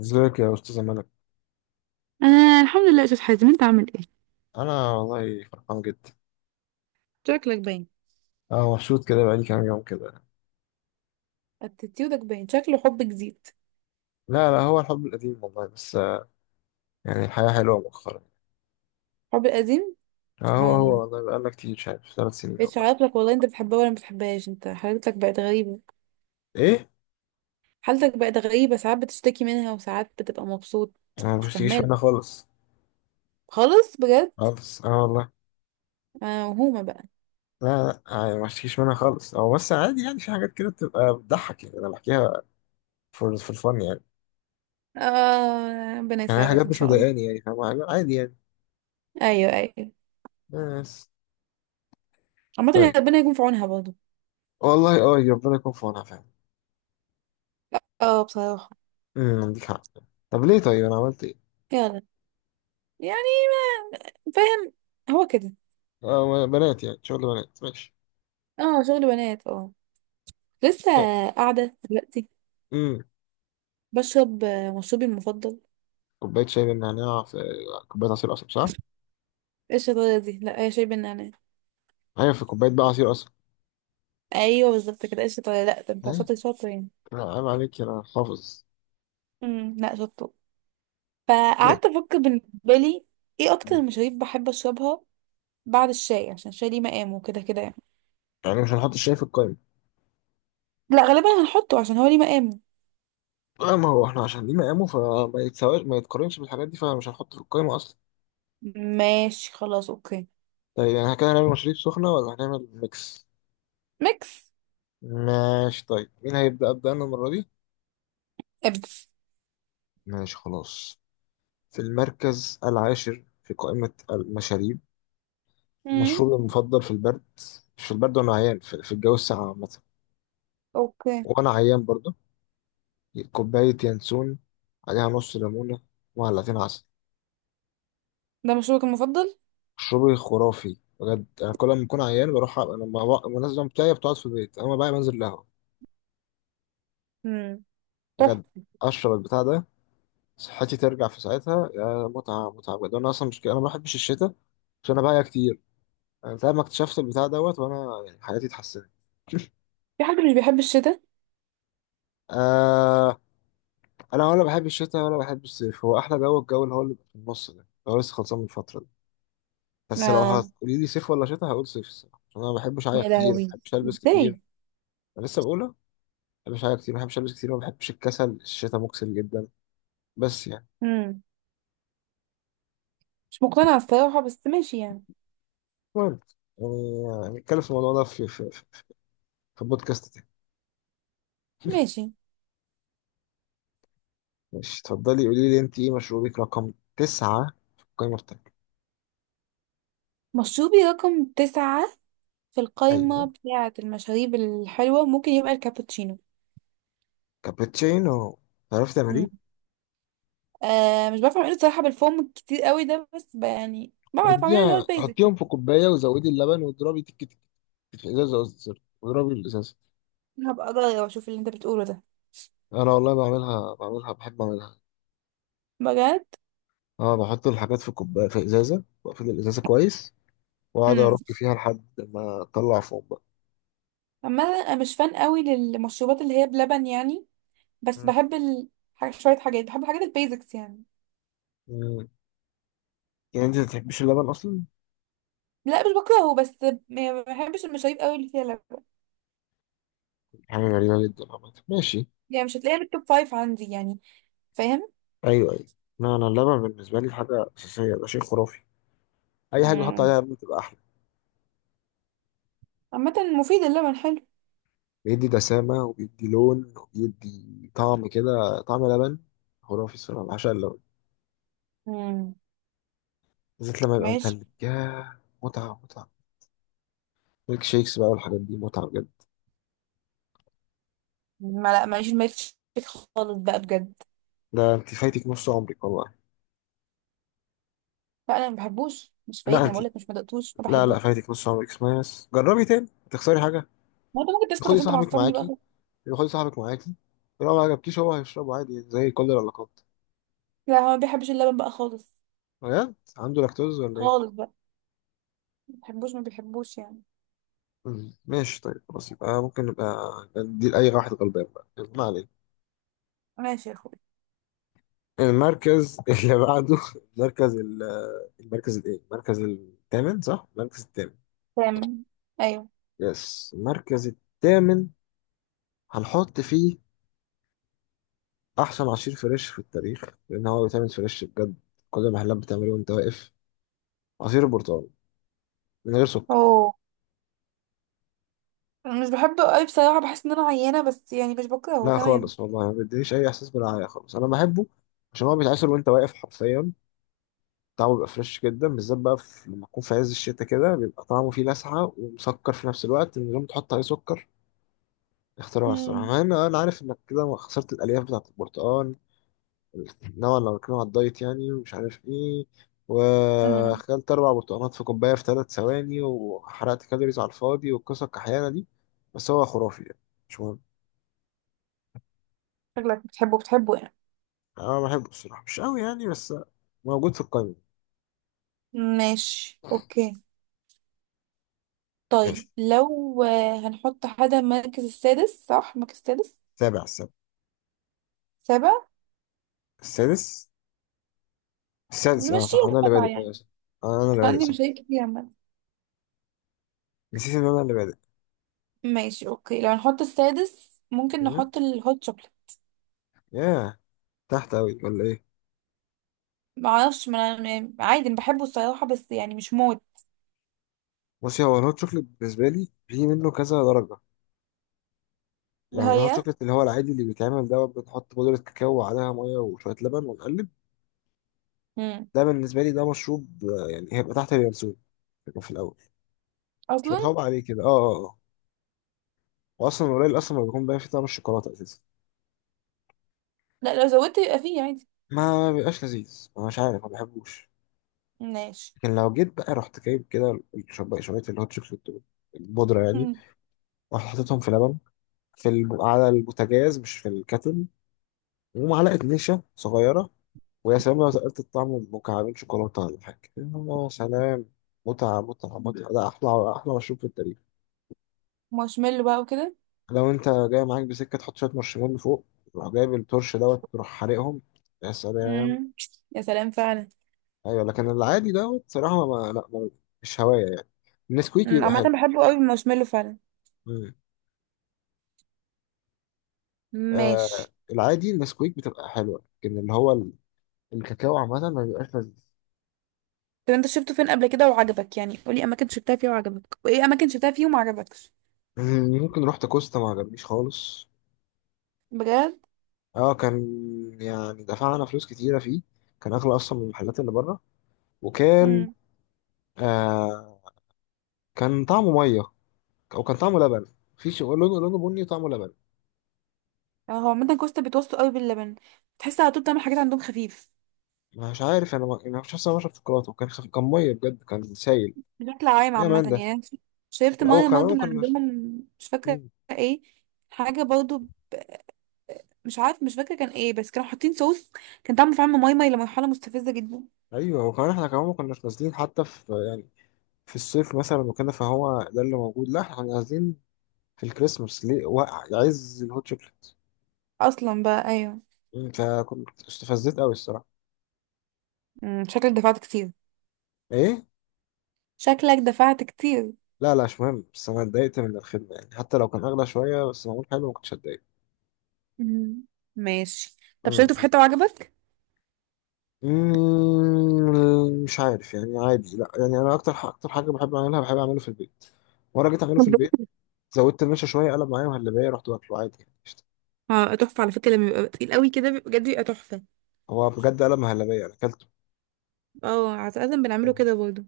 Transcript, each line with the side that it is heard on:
left: ازيك يا استاذ ملك؟
right: انا الحمد لله يا استاذ حازم، انت عامل ايه؟
left: انا والله فرحان جدا.
right: شكلك باين.
left: اه، مبسوط كده بقالي كام يوم كده.
right: اتيتيودك باين شكله حب جديد.
left: لا، لا، هو الحب القديم والله. بس يعني الحياه حلوه مؤخرا.
right: حب قديم.
left: اه، هو
right: سبحان
left: هو
right: الله.
left: والله، بقالنا كتير شايف 3 سنين
right: بقيتش
left: والله.
right: عارف لك والله، انت بتحبها ولا ما بتحبهاش؟ انت حالتك بقت غريبة.
left: ايه؟
right: حالتك بقت غريبة، ساعات بتشتكي منها وساعات بتبقى مبسوط.
left: انا ما
right: مش
left: بشتكيش
right: فاهمالك.
left: منها خالص.
right: خالص بجد.
left: خالص، اه والله.
right: انا موهومة بقى.
left: لا، لا، يعني ما بشتكيش منها خالص. هو بس عادي، يعني في حاجات كده بتبقى بتضحك يعني انا بحكيها في الفن يعني.
right: اه، ربنا
left: يعني
right: يساعدك
left: حاجات
right: ان
left: مش
right: شاء الله.
left: مضايقاني يعني فاهم، لا، عادي يعني.
right: ايوه، ايوه.
left: بس.
right: عامة يعني
left: طيب.
right: ربنا يكون في عونها برضه.
left: والله اه، ربنا يكون في عونها فعلا.
right: اه، بصراحة.
left: عندك حق. طب ليه؟ طيب انا عملت ايه؟
right: يلا. يعني. ما فاهم. هو كده.
left: آه، بنات يعني شغل بنات ماشي.
right: اه، شغل بنات، اه. لسه.
left: لا.
right: قاعدة دلوقتي.
left: امم.
right: بشرب مشروبي المفضل.
left: كوباية شاي بالنعناع، في كوباية عصير قصب صح؟
right: ايه الشطارة دي؟ لا هي شاي بالنعناع.
left: أيوة، في كوباية بقى عصير قصب.
right: ايوه بالظبط كده، ايه الشطارة؟ لا ده انت
left: إيه؟
right: شاطر شاطر يعني.
left: لا عيب عليك، أنا حافظ.
right: امم، لا شطور.
left: ليه؟
right: فقعدت افكر بالنسبة لي، ايه اكتر المشاريب بحب اشربها؟ بعد الشاي، عشان الشاي ليه مقامه وكده كده يعني.
left: يعني مش هنحط الشاي في القايمة.
right: لا غالبا هنحطه عشان هو ليه مقامه.
left: آه، ما هو احنا عشان ليه مقامه، فما يتساواش، ما يتقارنش بالحاجات دي، فمش هنحطه في القايمة أصلا.
right: ماشي خلاص، اوكي.
left: طيب، يعني كده هنعمل مشاريب سخنة ولا هنعمل ميكس؟
right: ميكس.
left: ماشي. طيب مين هيبدأ؟ أبدأ أنا المرة دي؟
right: ابدا.
left: ماشي خلاص. في المركز العاشر في قائمة المشاريب،
right: امم.
left: مشروبي المفضل في البرد. مش في البرد وانا عيان، في الجو الساقع عامة.
right: اوكي.
left: وانا عيان برضه. كوباية ينسون، عليها نص ليمونة ومعلقتين عسل.
right: ده مشروبك المفضل؟
left: مشروبي خرافي بجد، انا كل ما بكون عيان بروح لما الناس دي بتاعي بتقعد في البيت اما بقى بنزل القهوة.
right: امم.
left: بجد،
right: تحفة.
left: اشرب البتاع ده صحتي ترجع في ساعتها. يا متعة متعة بجد، انا اصلا مش كده، انا ما بحبش الشتاء عشان انا بقى كتير. انا لما اكتشفت البتاع دوت وانا يعني حياتي اتحسنت.
right: في حد مش بيحب الشتاء؟
left: آه، انا ولا بحب الشتاء ولا بحب الصيف، هو احلى جو الجو اللي هو اللي بيبقى في النص ده، هو لسه خلصان من الفتره دي. بس لو
right: اه.
left: هتقولي لي صيف ولا شتاء، هقول صيف الصراحه، عشان انا ما بحبش اعيا
right: يا
left: كتير، ما
right: لهوي.
left: بحبش البس
right: ازاي؟
left: كتير. انا لسه بقولها، ما بحبش اعيا كتير، ما بحبش البس كتير، ما بحبش الكسل، الشتاء مكسل جدا. بس يعني.
right: امم. مش مقتنعة الصراحة، بس ماشي يعني.
left: المهم، يعني هنتكلم في الموضوع ده في البودكاست تاني.
right: ماشي.
left: ماشي، اتفضلي قولي لي، انت ايه مشروبك رقم 9 في القائمه بتاعتك؟
right: مشروبي رقم 9 في القايمة
left: ايوه،
right: بتاعة المشاريب الحلوة ممكن يبقى الكابتشينو.
left: كابتشينو. تعرفي
right: مم.
left: تعمليه؟
right: آه مش بعرف اعمله صراحة بالفوم الكتير قوي ده، بس يعني بعرف اعمله اللي هو
left: اديها
right: البيزك
left: حطيهم
right: يعني.
left: في كوبايه وزودي اللبن واضربي تك تك تك في ازازه، قصدي سوري، واضربي الازازه.
right: هبقى اجرب اشوف اللي انت بتقوله ده.
left: انا والله بعملها، بحب اعملها.
right: بجد.
left: اه، بحط الحاجات في كوبايه في ازازه واقفل الازازه كويس، واقعد
right: امم.
left: ارك فيها لحد ما اطلع فوق بقى.
right: اما انا مش فان قوي للمشروبات اللي هي بلبن يعني. بس
left: مم.
right: بحب ال... شوية حاجات بحب الحاجات البيزكس يعني.
left: مم. يعني انت ما بتحبش اللبن اصلا.
right: لا مش بكرهه، بس ما بحبش المشاريب قوي اللي فيها لبن.
left: حاجه غريبه جدا عامه، ماشي.
right: يعني مش هتلاقيها بالتوب فايف عندي يعني. فاهم؟
left: ايوه، ايوه. لا، انا اللبن بالنسبه لي حاجه اساسيه، ده شيء خرافي. اي حاجه بحط
right: مم.
left: عليها لبن بتبقى احلى.
right: عامة مفيد، اللبن حلو.
left: بيدي دسامه، وبيدي لون، وبيدي طعم، كده طعم لبن. خرافي الصراحه، بعشق اللبن،
right: امم.
left: بالذات لما يبقى
right: ماشي.
left: متلج. ياه، متعة متعة. ميك شيكس بقى والحاجات دي، متعة بجد.
right: ما لا ماليش الميلك شيك خالص بقى بجد.
left: لا، انت فايتك نص عمرك والله.
right: لا انا ما بحبوش، مش
left: لا
right: فايتني، انا
left: انت.
right: بقول لك، مش ما دقتوش، ما
left: لا، لا،
right: بحبوش.
left: فايتك نص عمرك، اسمعي بس جربي تاني، هتخسري حاجة؟
right: ما انت ممكن تسكت،
left: خدي
right: عشان انت
left: صاحبك
right: معصبني
left: معاكي،
right: بقى.
left: خدي صاحبك معاكي، لو ما عجبكيش هو هيشربه عادي زي كل العلاقات.
right: لا هو ما بيحبش اللبن بقى خالص.
left: بجد، عنده لاكتوز ولا ايه؟
right: خالص بقى. ما بحبوش، ما بيحبوش يعني.
left: مم. ماشي، طيب، خلاص يبقى ممكن نبقى ندي لأي واحد غلبان بقى، يلا، ما علينا.
right: ماشي يا اخوي.
left: المركز اللي بعده، المركز ال- المركز الايه؟ المركز الثامن صح؟ المركز الثامن.
right: تمام. ايوه.
left: يس، المركز الثامن هنحط فيه احسن عصير فريش في التاريخ، لان هو بيتعمل فريش بجد، كل المحلات بتعمله وانت واقف، عصير البرتقال، من غير سكر.
right: اوه. أنا مش بحبه قوي بصراحه، بحس ان انا عيانه، بس يعني مش بكرهه
left: لا
right: تمام.
left: خالص والله، ما بيدينيش اي احساس بالرعاية خالص، انا بحبه عشان هو بيتعصر وانت واقف حرفيا، طعمه بيبقى فريش جدا، بالذات بقى في لما تكون في عز الشتاء كده، بيبقى طعمه فيه لسعة ومسكر في نفس الوقت من غير ما تحط عليه سكر. اختراع الصراحة،
right: امم.
left: مع ان انا عارف انك كده خسرت الالياف بتاعت البرتقال نوعا، لو بتكلم على الدايت يعني، ومش عارف ايه،
right: امم.
left: واكلت 4 برتقانات في كوبايه في 3 ثواني، وحرقت كالوريز على الفاضي والقصه الكحيانه دي. بس هو خرافي يعني، مش مهم.
right: شكلك بتحبه بتحبه يعني.
left: انا بحبه الصراحه مش قوي يعني، بس موجود في القائمه.
right: ماشي اوكي.
left: ماشي،
right: طيب، لو هنحط حاجه المركز السادس، صح؟ المركز السادس.
left: السابع.
right: سابع.
left: السادس. السادس، انا
right: نمشيها
left: صح، انا اللي
right: بقى
left: بادئ، أيوة
right: يعني.
left: صح. آه، انا اللي بادئ
right: عندي
left: صح.
right: مشاكل كتير عامة.
left: نسيت ان انا اللي بادئ.
right: ماشي اوكي، لو هنحط السادس ممكن
left: مم.
right: نحط الهوت شوكليت.
left: ياه، تحت قوي ولا ايه؟
right: معرفش ما أنا- يعني عادي انا بحبه الصراحة، بس يعني مش موت.
left: بصي، هو الهوت شوكليت بالنسبه لي في منه كذا درجه، يعني الهوت
right: هي.
left: شوكليت اللي هو العادي اللي بيتعمل دوت بنحط بودرة كاكاو وعليها مية وشوية لبن ونقلب،
right: مم.
left: ده بالنسبة لي ده مشروب. يعني هيبقى تحت اليانسون، يبقى في الأول، مش
right: اصلا.
left: متعوب عليه كده، اه، اه، اه. وأصلا قليل، أصلا ما بيكون باين فيه طعم الشوكولاتة أساسا،
right: لا لو زودت يبقى فيه عادي.
left: ما بيبقاش لذيذ، أنا مش عارف، ما بحبوش.
right: ماشي.
left: لكن لو جيت بقى رحت جايب كده شوية شوية الهوت شوكليت دول، البودرة يعني،
right: مم.
left: ورحت حطيتهم في لبن، على البوتاجاز، مش في الكاتل، ومعلقة نشا صغيرة، ويا سلام لو تقلت الطعم، مكعبين شوكولاتة ولا حاجة، يا سلام. متعة متعة متعة، ده أحلى، أحلى مشروب في التاريخ.
right: مارشميلو بقى وكده.
left: لو أنت جاي معاك بسكة تحط شوية مارشميلو فوق، تروح جايب التورش دوت تروح حارقهم، يا سلام.
right: مم. يا سلام فعلا.
left: أيوة، لكن العادي دوت صراحة ما، مش هواية يعني. النسكويك
right: مم.
left: بيبقى
right: عامة
left: حلو.
right: بحبه قوي المارشميلو فعلا.
left: مم. آه،
right: ماشي.
left: العادي النسكويك بتبقى حلوة، لكن الكاكاو عامة ما بيبقاش لذيذ.
right: طب انت شفته فين قبل كده وعجبك؟ يعني قولي اماكن شفتها فيه وعجبك، وايه اماكن شفتها فيه وما عجبكش.
left: ممكن رحت كوستا ما عجبنيش خالص.
right: بجد؟
left: اه كان، يعني دفعنا فلوس كتيرة فيه، كان أغلى أصلا من المحلات اللي بره، وكان، آه، كان طعمه مية، أو كان طعمه لبن. في شيء لونه بني وطعمه لبن.
right: اه هو عامة كوستا بيتوسطوا قوي باللبن. تحس على طول، بتعمل حاجات عندهم خفيف.
left: مش عارف أنا ما أنا مش عارف، أنا بشرب شوكولاتة وكان كان مية بجد، كان سايل،
right: بشكل عام
left: يا
right: عامة
left: مان ده،
right: يعني أنا شربت
left: أو
right: مية
left: كمان ما
right: برضه من عندهم،
left: كناش.
right: مش فاكرة.
left: مم.
right: ايه. حاجة برضه. مش عارف، مش فاكرة كان ايه، بس كانوا حاطين صوص. كان طعمه فعلا ماي ماي لمرحلة مستفزة جدا.
left: أيوه، وكمان إحنا كمان ما كناش نازلين حتى في يعني في الصيف مثلا وكده فهو ده اللي موجود، لا إحنا كنا نازلين في الكريسماس، ليه وقع عايز الهوت شوكليت.
right: اصلا بقى، ايوه.
left: مم. فكنت استفزت أوي الصراحة.
right: مم، شكلك دفعت كتير.
left: إيه؟
right: شكلك دفعت كتير؟
left: لا، لا، مش مهم، بس انا اتضايقت من الخدمه يعني، حتى لو كان اغلى شويه بس معمول حلو ما كنتش اتضايق.
right: مم. ماشي. طب
left: امم.
right: شربته في حتة وعجبك؟
left: مش عارف يعني، عادي، لا يعني انا اكتر اكتر حاجه بحب اعملها، بحب اعمله في البيت. مره جيت اعمله
right: طب.
left: في البيت، زودت المشا شويه، قلب معايا مهلبيه، رحت واكله عادي يعني قشطة.
right: اه تحفة على فكرة، لما بيبقى تقيل قوي كده بجد بيبقى تحفة.
left: هو بجد قلب مهلبيه انا اكلته،
right: اه عادة بنعمله
left: يعني.
right: كده برضه.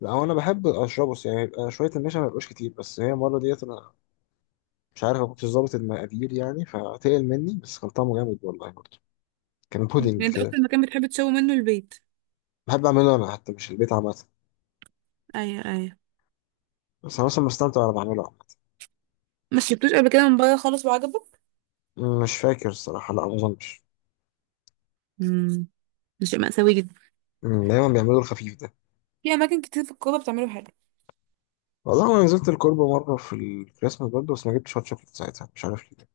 left: لا، هو انا بحب اشربه بس يعني يبقى شويه المشا ما يبقاش كتير، بس هي المره ديت انا مش عارف ما كنتش ظابط المقادير يعني فتقل مني، بس كان طعمه جامد والله برضه، كان
right: يعني
left: بودنج
right: انت
left: كده.
right: اكتر مكان بتحب تشوي منه البيت؟
left: بحب اعمله انا حتى مش البيت عامه.
right: ايوه، ايوه.
left: بس أنا مثلا بستمتع وأنا بعمله.
right: مش جبتوش قبل كده من بره خالص وعجبك؟
left: عامة. مش فاكر الصراحة، لا ما أظنش.
right: امم. ده شيء مأساوي جدا.
left: دايما بيعملوا الخفيف ده.
right: في اماكن كتير في الكوبا بتعمله حلو.
left: والله أنا نزلت الكوربة مرة في الكريسماس برضه بس ما جبتش هوت شوكليت ساعتها مش عارف ليه.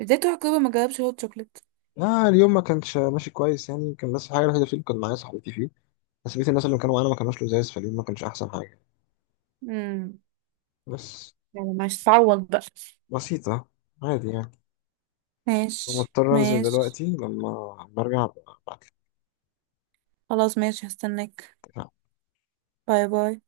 right: ازاي تروح الكوبا ما جربش هوت شوكليت؟
left: لا، اليوم ما كانش ماشي كويس يعني، كان بس الحاجة الوحيدة فيه اللي كان معايا صاحبتي فيه، بس بقية الناس اللي كانوا معانا ما كانوش لزاز، فاليوم ما كانش أحسن حاجة.
right: امم.
left: بس.
right: يعني ماشي، تعوض بقى.
left: بسيطة، عادي يعني.
right: ماشي
left: مضطر أنزل
right: ماشي.
left: دلوقتي لما برجع أبعتلك.
right: خلاص ماشي، هستناك. باي باي.